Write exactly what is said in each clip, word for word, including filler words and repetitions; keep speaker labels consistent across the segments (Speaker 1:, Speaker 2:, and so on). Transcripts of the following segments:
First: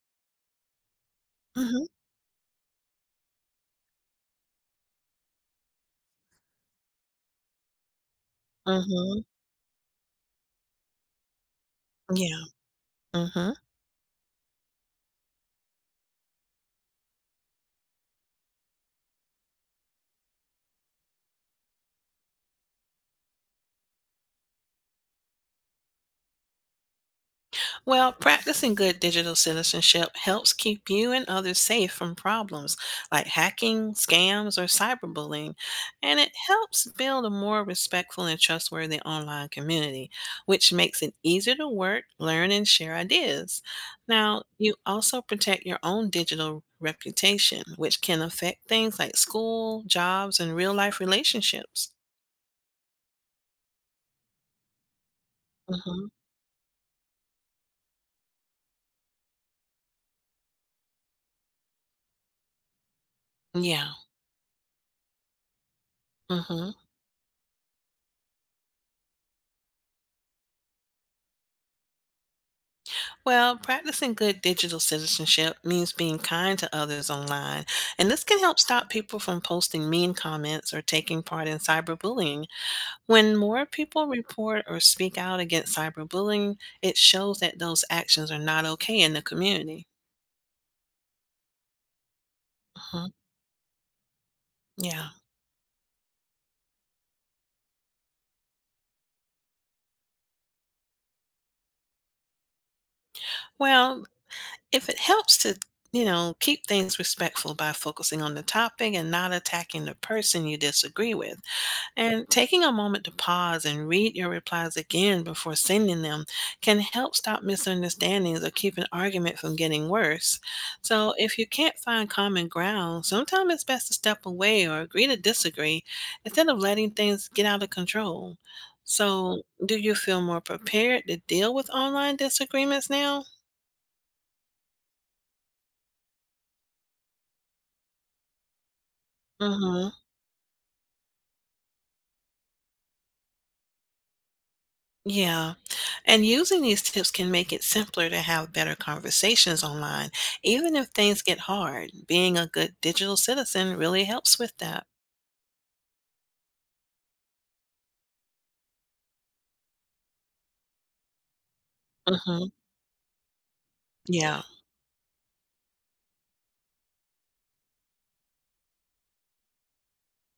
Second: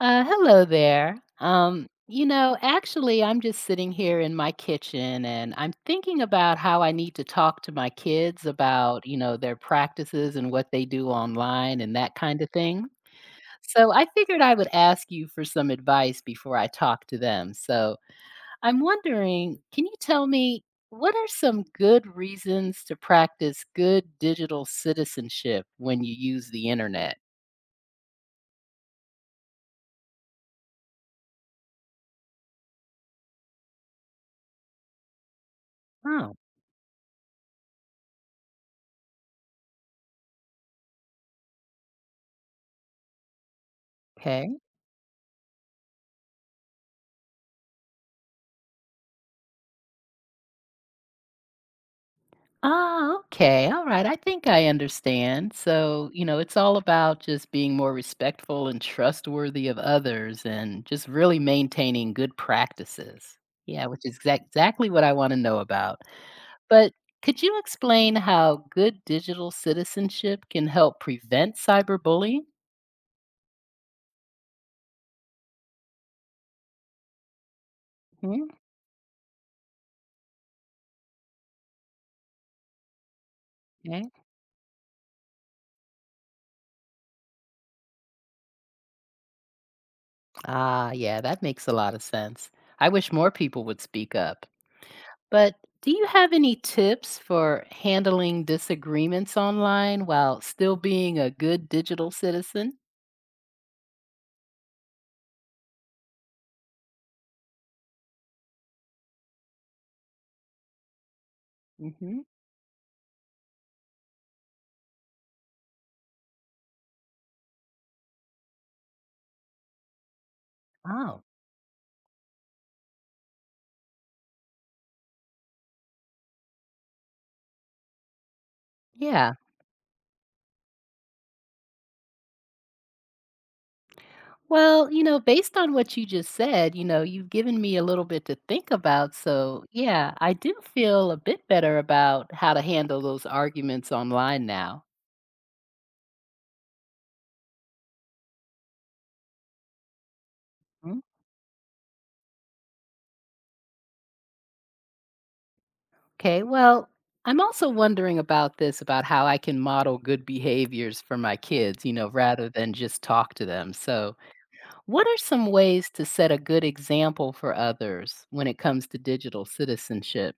Speaker 1: Uh, hello there.
Speaker 2: Mhm,
Speaker 1: Um, you know, actually, I'm just sitting here in my kitchen and I'm thinking about how I need to talk to my kids about, you
Speaker 2: mhm,
Speaker 1: know, their practices and what they do online and that kind
Speaker 2: yeah,
Speaker 1: of thing.
Speaker 2: mhm.
Speaker 1: So I figured I would ask you for some advice before I talk to them. So I'm wondering, can you tell me, what are some good reasons to practice good digital citizenship when you use the internet?
Speaker 2: Well, practicing good digital citizenship helps keep you and others safe from problems like hacking, scams, or cyberbullying, and it
Speaker 1: Oh,
Speaker 2: helps build a more respectful and trustworthy online community, which makes it easier to work, learn, and share ideas. Now,
Speaker 1: okay.
Speaker 2: you also protect your own digital reputation, which can affect things like school, jobs, and real life relationships.
Speaker 1: Ah, okay. All right. I think I understand.
Speaker 2: Mhm.
Speaker 1: So, you know, it's all about just being more respectful and trustworthy of others and just really maintaining good practices. Yeah,
Speaker 2: Yeah.
Speaker 1: which is exact exactly what I want to know about.
Speaker 2: Mhm.
Speaker 1: But could you explain how good digital citizenship can help prevent cyberbullying?
Speaker 2: Well, practicing good digital citizenship means being kind to others online, and this can
Speaker 1: Hmm.
Speaker 2: help stop people from posting mean comments or taking part in cyberbullying. When more people
Speaker 1: Okay.
Speaker 2: report or speak out against cyberbullying, it shows that those actions are not okay in the community.
Speaker 1: Ah, yeah, that makes a lot of sense. I
Speaker 2: Mhm.
Speaker 1: wish more people would speak up.
Speaker 2: Yeah.
Speaker 1: But do you have any tips for handling disagreements online while still being a good digital citizen?
Speaker 2: Well, if it helps to, you know, keep things respectful by focusing on the topic and not attacking the person you disagree with,
Speaker 1: Hmm.
Speaker 2: and taking a moment to pause and read your replies again before sending them can help stop misunderstandings or keep an argument from getting worse. So,
Speaker 1: Oh.
Speaker 2: if you can't find common ground, sometimes it's best to step away or agree to disagree instead of letting things get out of control.
Speaker 1: Yeah.
Speaker 2: So, do you feel more prepared to deal with online disagreements now?
Speaker 1: Well, you know, based on what you just said, you know, you've given me a little bit to think about. So,
Speaker 2: Mm-hmm.
Speaker 1: yeah, I do feel a bit better about how to handle those arguments online now.
Speaker 2: Yeah. And using these tips can make it simpler to have better conversations online, even if
Speaker 1: Mm.
Speaker 2: things get hard. Being a good digital citizen really helps with that.
Speaker 1: Okay. Well, I'm also wondering about this, about how I can model good behaviors for my kids, you know,
Speaker 2: hmm
Speaker 1: rather than just talk to them. So,
Speaker 2: Yeah.
Speaker 1: what are some ways to set a good example for others when it comes to digital citizenship?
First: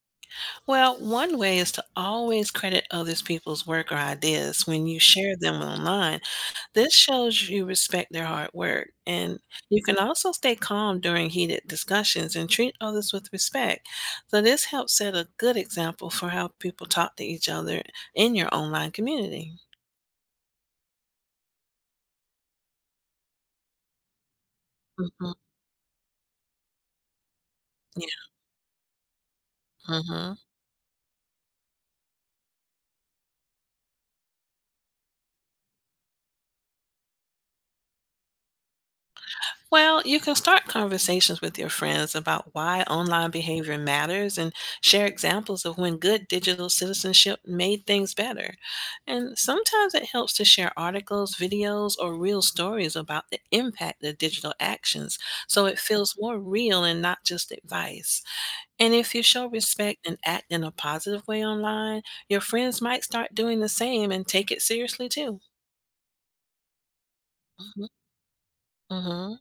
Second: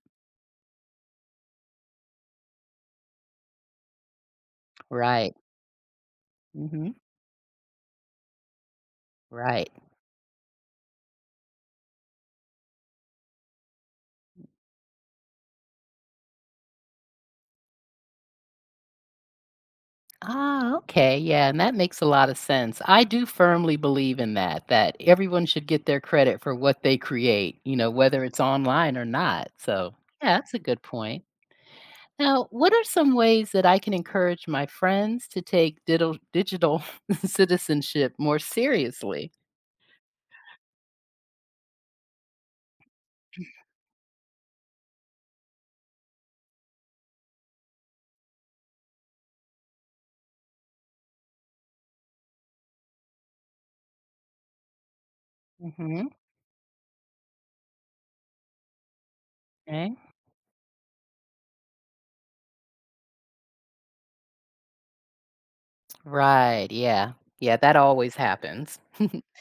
Speaker 2: Well, one way is to always credit others people's work or ideas when you share
Speaker 1: Right.
Speaker 2: them online.
Speaker 1: Hmm.
Speaker 2: This shows you respect their hard work. And
Speaker 1: Right.
Speaker 2: you can also stay calm during heated discussions and treat others with respect. So, this helps set a good example for how people talk to each other in your online community.
Speaker 1: Ah, okay. Yeah. And that makes a lot of sense. I do firmly believe in that, that everyone should get their credit for what they create, you know, whether
Speaker 2: Yeah.
Speaker 1: it's online or not. So,
Speaker 2: Mhm.
Speaker 1: yeah, that's a good point. Now, what are some ways that I can encourage my friends to take digital, digital citizenship more seriously?
Speaker 2: Well, you can start conversations with your friends about why online behavior matters and share examples of when good digital citizenship made things better. And sometimes it helps to share articles, videos, or real stories about the impact of digital actions so it
Speaker 1: Hmm.
Speaker 2: feels more real and not just advice. And if you show respect and act in a positive way online, your friends might start doing the same and take it seriously too.
Speaker 1: Right, yeah. Yeah, that
Speaker 2: hmm
Speaker 1: always happens.
Speaker 2: hmm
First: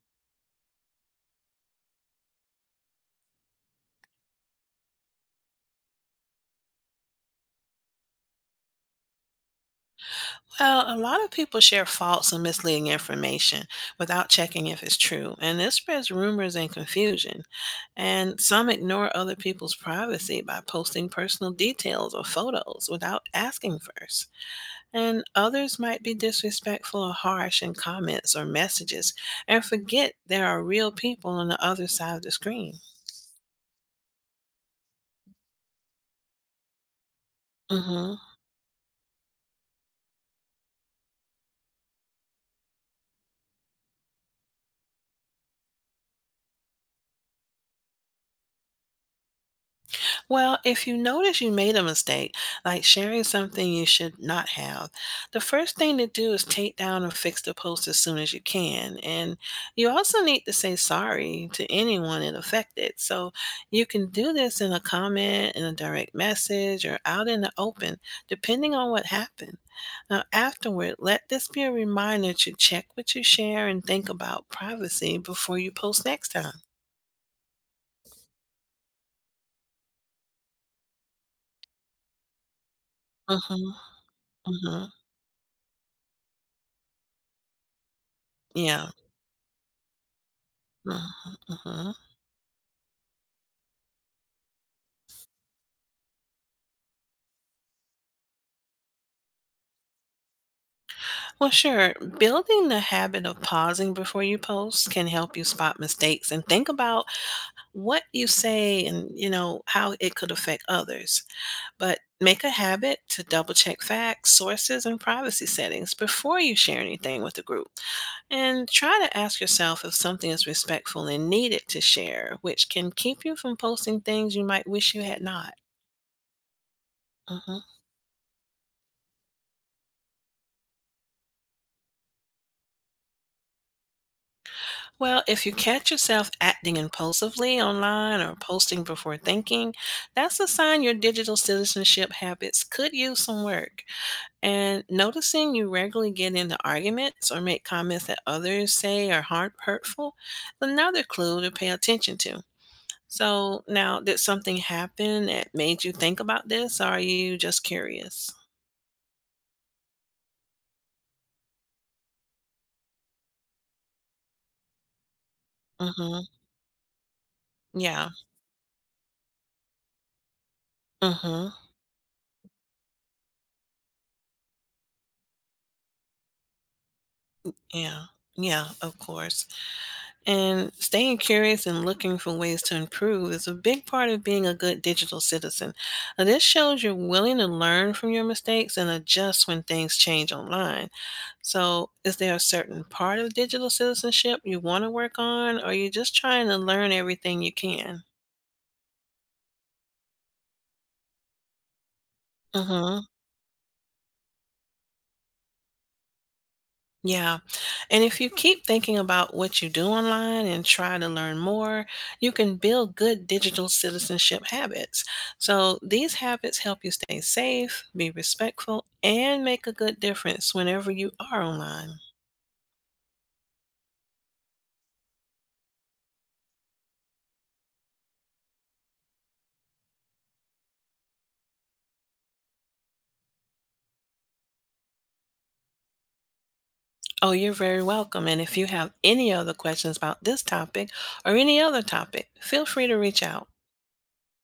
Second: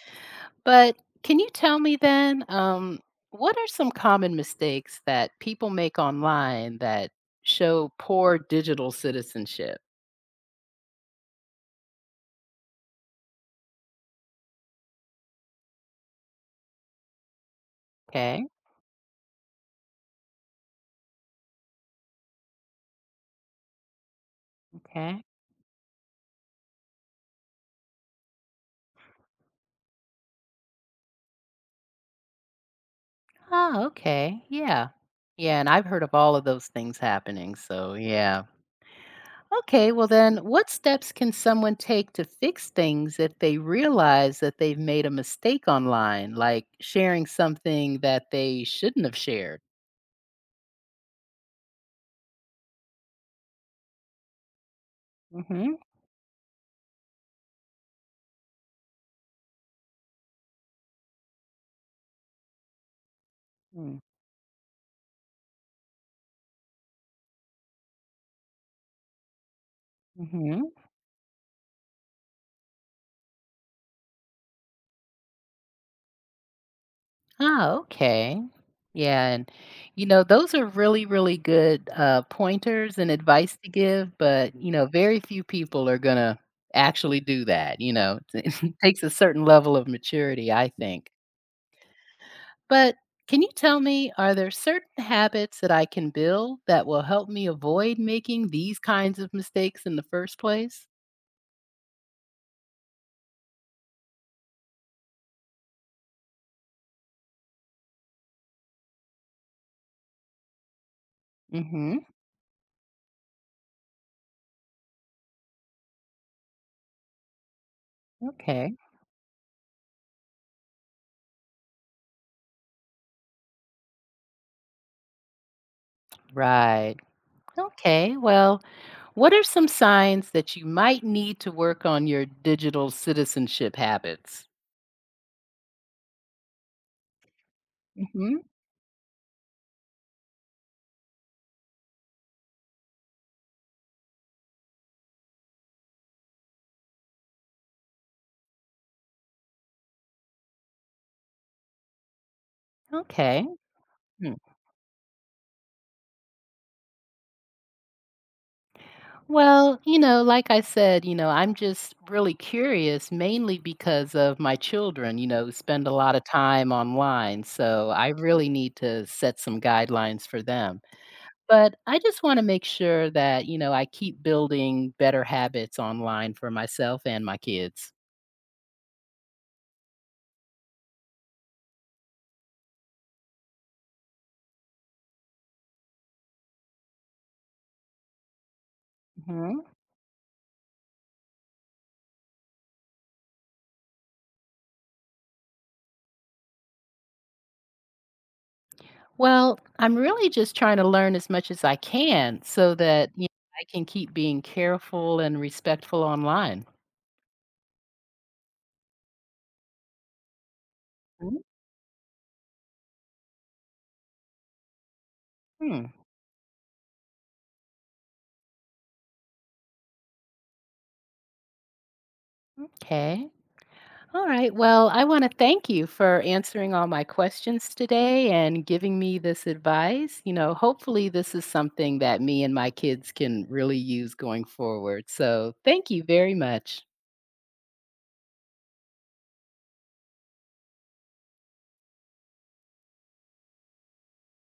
Speaker 1: But can you tell me then, um, what are some common mistakes that people make online that show poor digital citizenship?
Speaker 2: Uh, a lot of people share false and misleading information without checking if it's true, and this spreads rumors and confusion. And
Speaker 1: Okay,
Speaker 2: some ignore other people's privacy by posting personal details or photos without asking first. And
Speaker 1: okay.
Speaker 2: others might be disrespectful or harsh in comments or messages and forget there are real people on the other side of the screen.
Speaker 1: Oh, okay. Yeah. Yeah, and I've heard of all of those things happening, so
Speaker 2: hmm
Speaker 1: yeah. Okay, well then, what steps can someone take to fix things if they realize that they've made a mistake online, like sharing something that they shouldn't have shared?
Speaker 2: Well, if you notice you made a mistake, like sharing something you should not have, the first
Speaker 1: Mhm.
Speaker 2: thing to do is take down and fix the post as soon as you can. And you also need to say sorry to anyone it affected. So you
Speaker 1: Mm,
Speaker 2: can do this in a comment, in a direct message, or out in the open, depending on what happened. Now,
Speaker 1: mhm.
Speaker 2: afterward, let this be a reminder to check what you share and think about privacy before you post next time.
Speaker 1: Oh, okay. Yeah, and, you know, those are really, really good, uh, pointers and advice
Speaker 2: Mm-hmm,
Speaker 1: to give, but, you
Speaker 2: mm-hmm,
Speaker 1: know, very few people are gonna actually do that, you know? It
Speaker 2: yeah.
Speaker 1: takes a certain level of maturity, I think.
Speaker 2: Mm-hmm, mm-hmm.
Speaker 1: But can you tell me, are there certain habits that I can build that will help me avoid making these kinds of mistakes in the first place?
Speaker 2: Well, sure. Building the habit of pausing before you post can help you spot mistakes and think about what you say and, you know, how it could affect others. But
Speaker 1: Mhm.
Speaker 2: make a habit to double check facts, sources, and privacy settings before you share anything with the group. And
Speaker 1: Okay.
Speaker 2: try to ask yourself if something is respectful and needed to share, which can keep you from posting things you might wish you had not.
Speaker 1: Right.
Speaker 2: Mhm.
Speaker 1: Okay. Well, what are some signs that you might need to work on your digital citizenship habits?
Speaker 2: Well, if you catch yourself acting impulsively online or
Speaker 1: Mhm.
Speaker 2: posting before thinking, that's a sign your digital citizenship habits could use some work. And noticing you regularly get into arguments or make comments that others say are hard, hurtful is another clue to pay attention to.
Speaker 1: Okay.
Speaker 2: So, now did
Speaker 1: Hmm.
Speaker 2: something happen that made you think about this, or are you just curious?
Speaker 1: Well, you know, like I said, you know, I'm just really curious mainly because of my children, you know, spend a lot of
Speaker 2: Mm-hmm.
Speaker 1: time online. So
Speaker 2: Yeah.
Speaker 1: I really need to set some guidelines for them.
Speaker 2: Mm-hmm.
Speaker 1: But I just want to make sure that, you know, I keep building better habits online for myself and my kids.
Speaker 2: Yeah. Yeah, of course. And staying curious and looking for ways to improve is a big part of being a good digital citizen. Now, this shows you're willing to learn from your mistakes and adjust when
Speaker 1: Mhm.
Speaker 2: things change online. So, is there a certain part of digital citizenship you want to work on, or are you just trying to learn everything you can?
Speaker 1: Well, I'm really just trying to learn as much as I can
Speaker 2: Mm
Speaker 1: so
Speaker 2: hmm.
Speaker 1: that you know, I can keep being careful and respectful online.
Speaker 2: Yeah. And if you keep thinking about what you do online and try to learn more, you can build good digital citizenship habits. So
Speaker 1: Mhm.
Speaker 2: these habits help you stay safe, be respectful, and make a good difference whenever you are online.
Speaker 1: Okay. All right. Well, I want to thank you for answering all my questions today and giving me this advice. You know, hopefully, this is something that me and my kids can really use going forward. So, thank you very much.
Speaker 2: Oh, you're very welcome. And if you have any other questions about this topic or any other topic, feel free to reach out.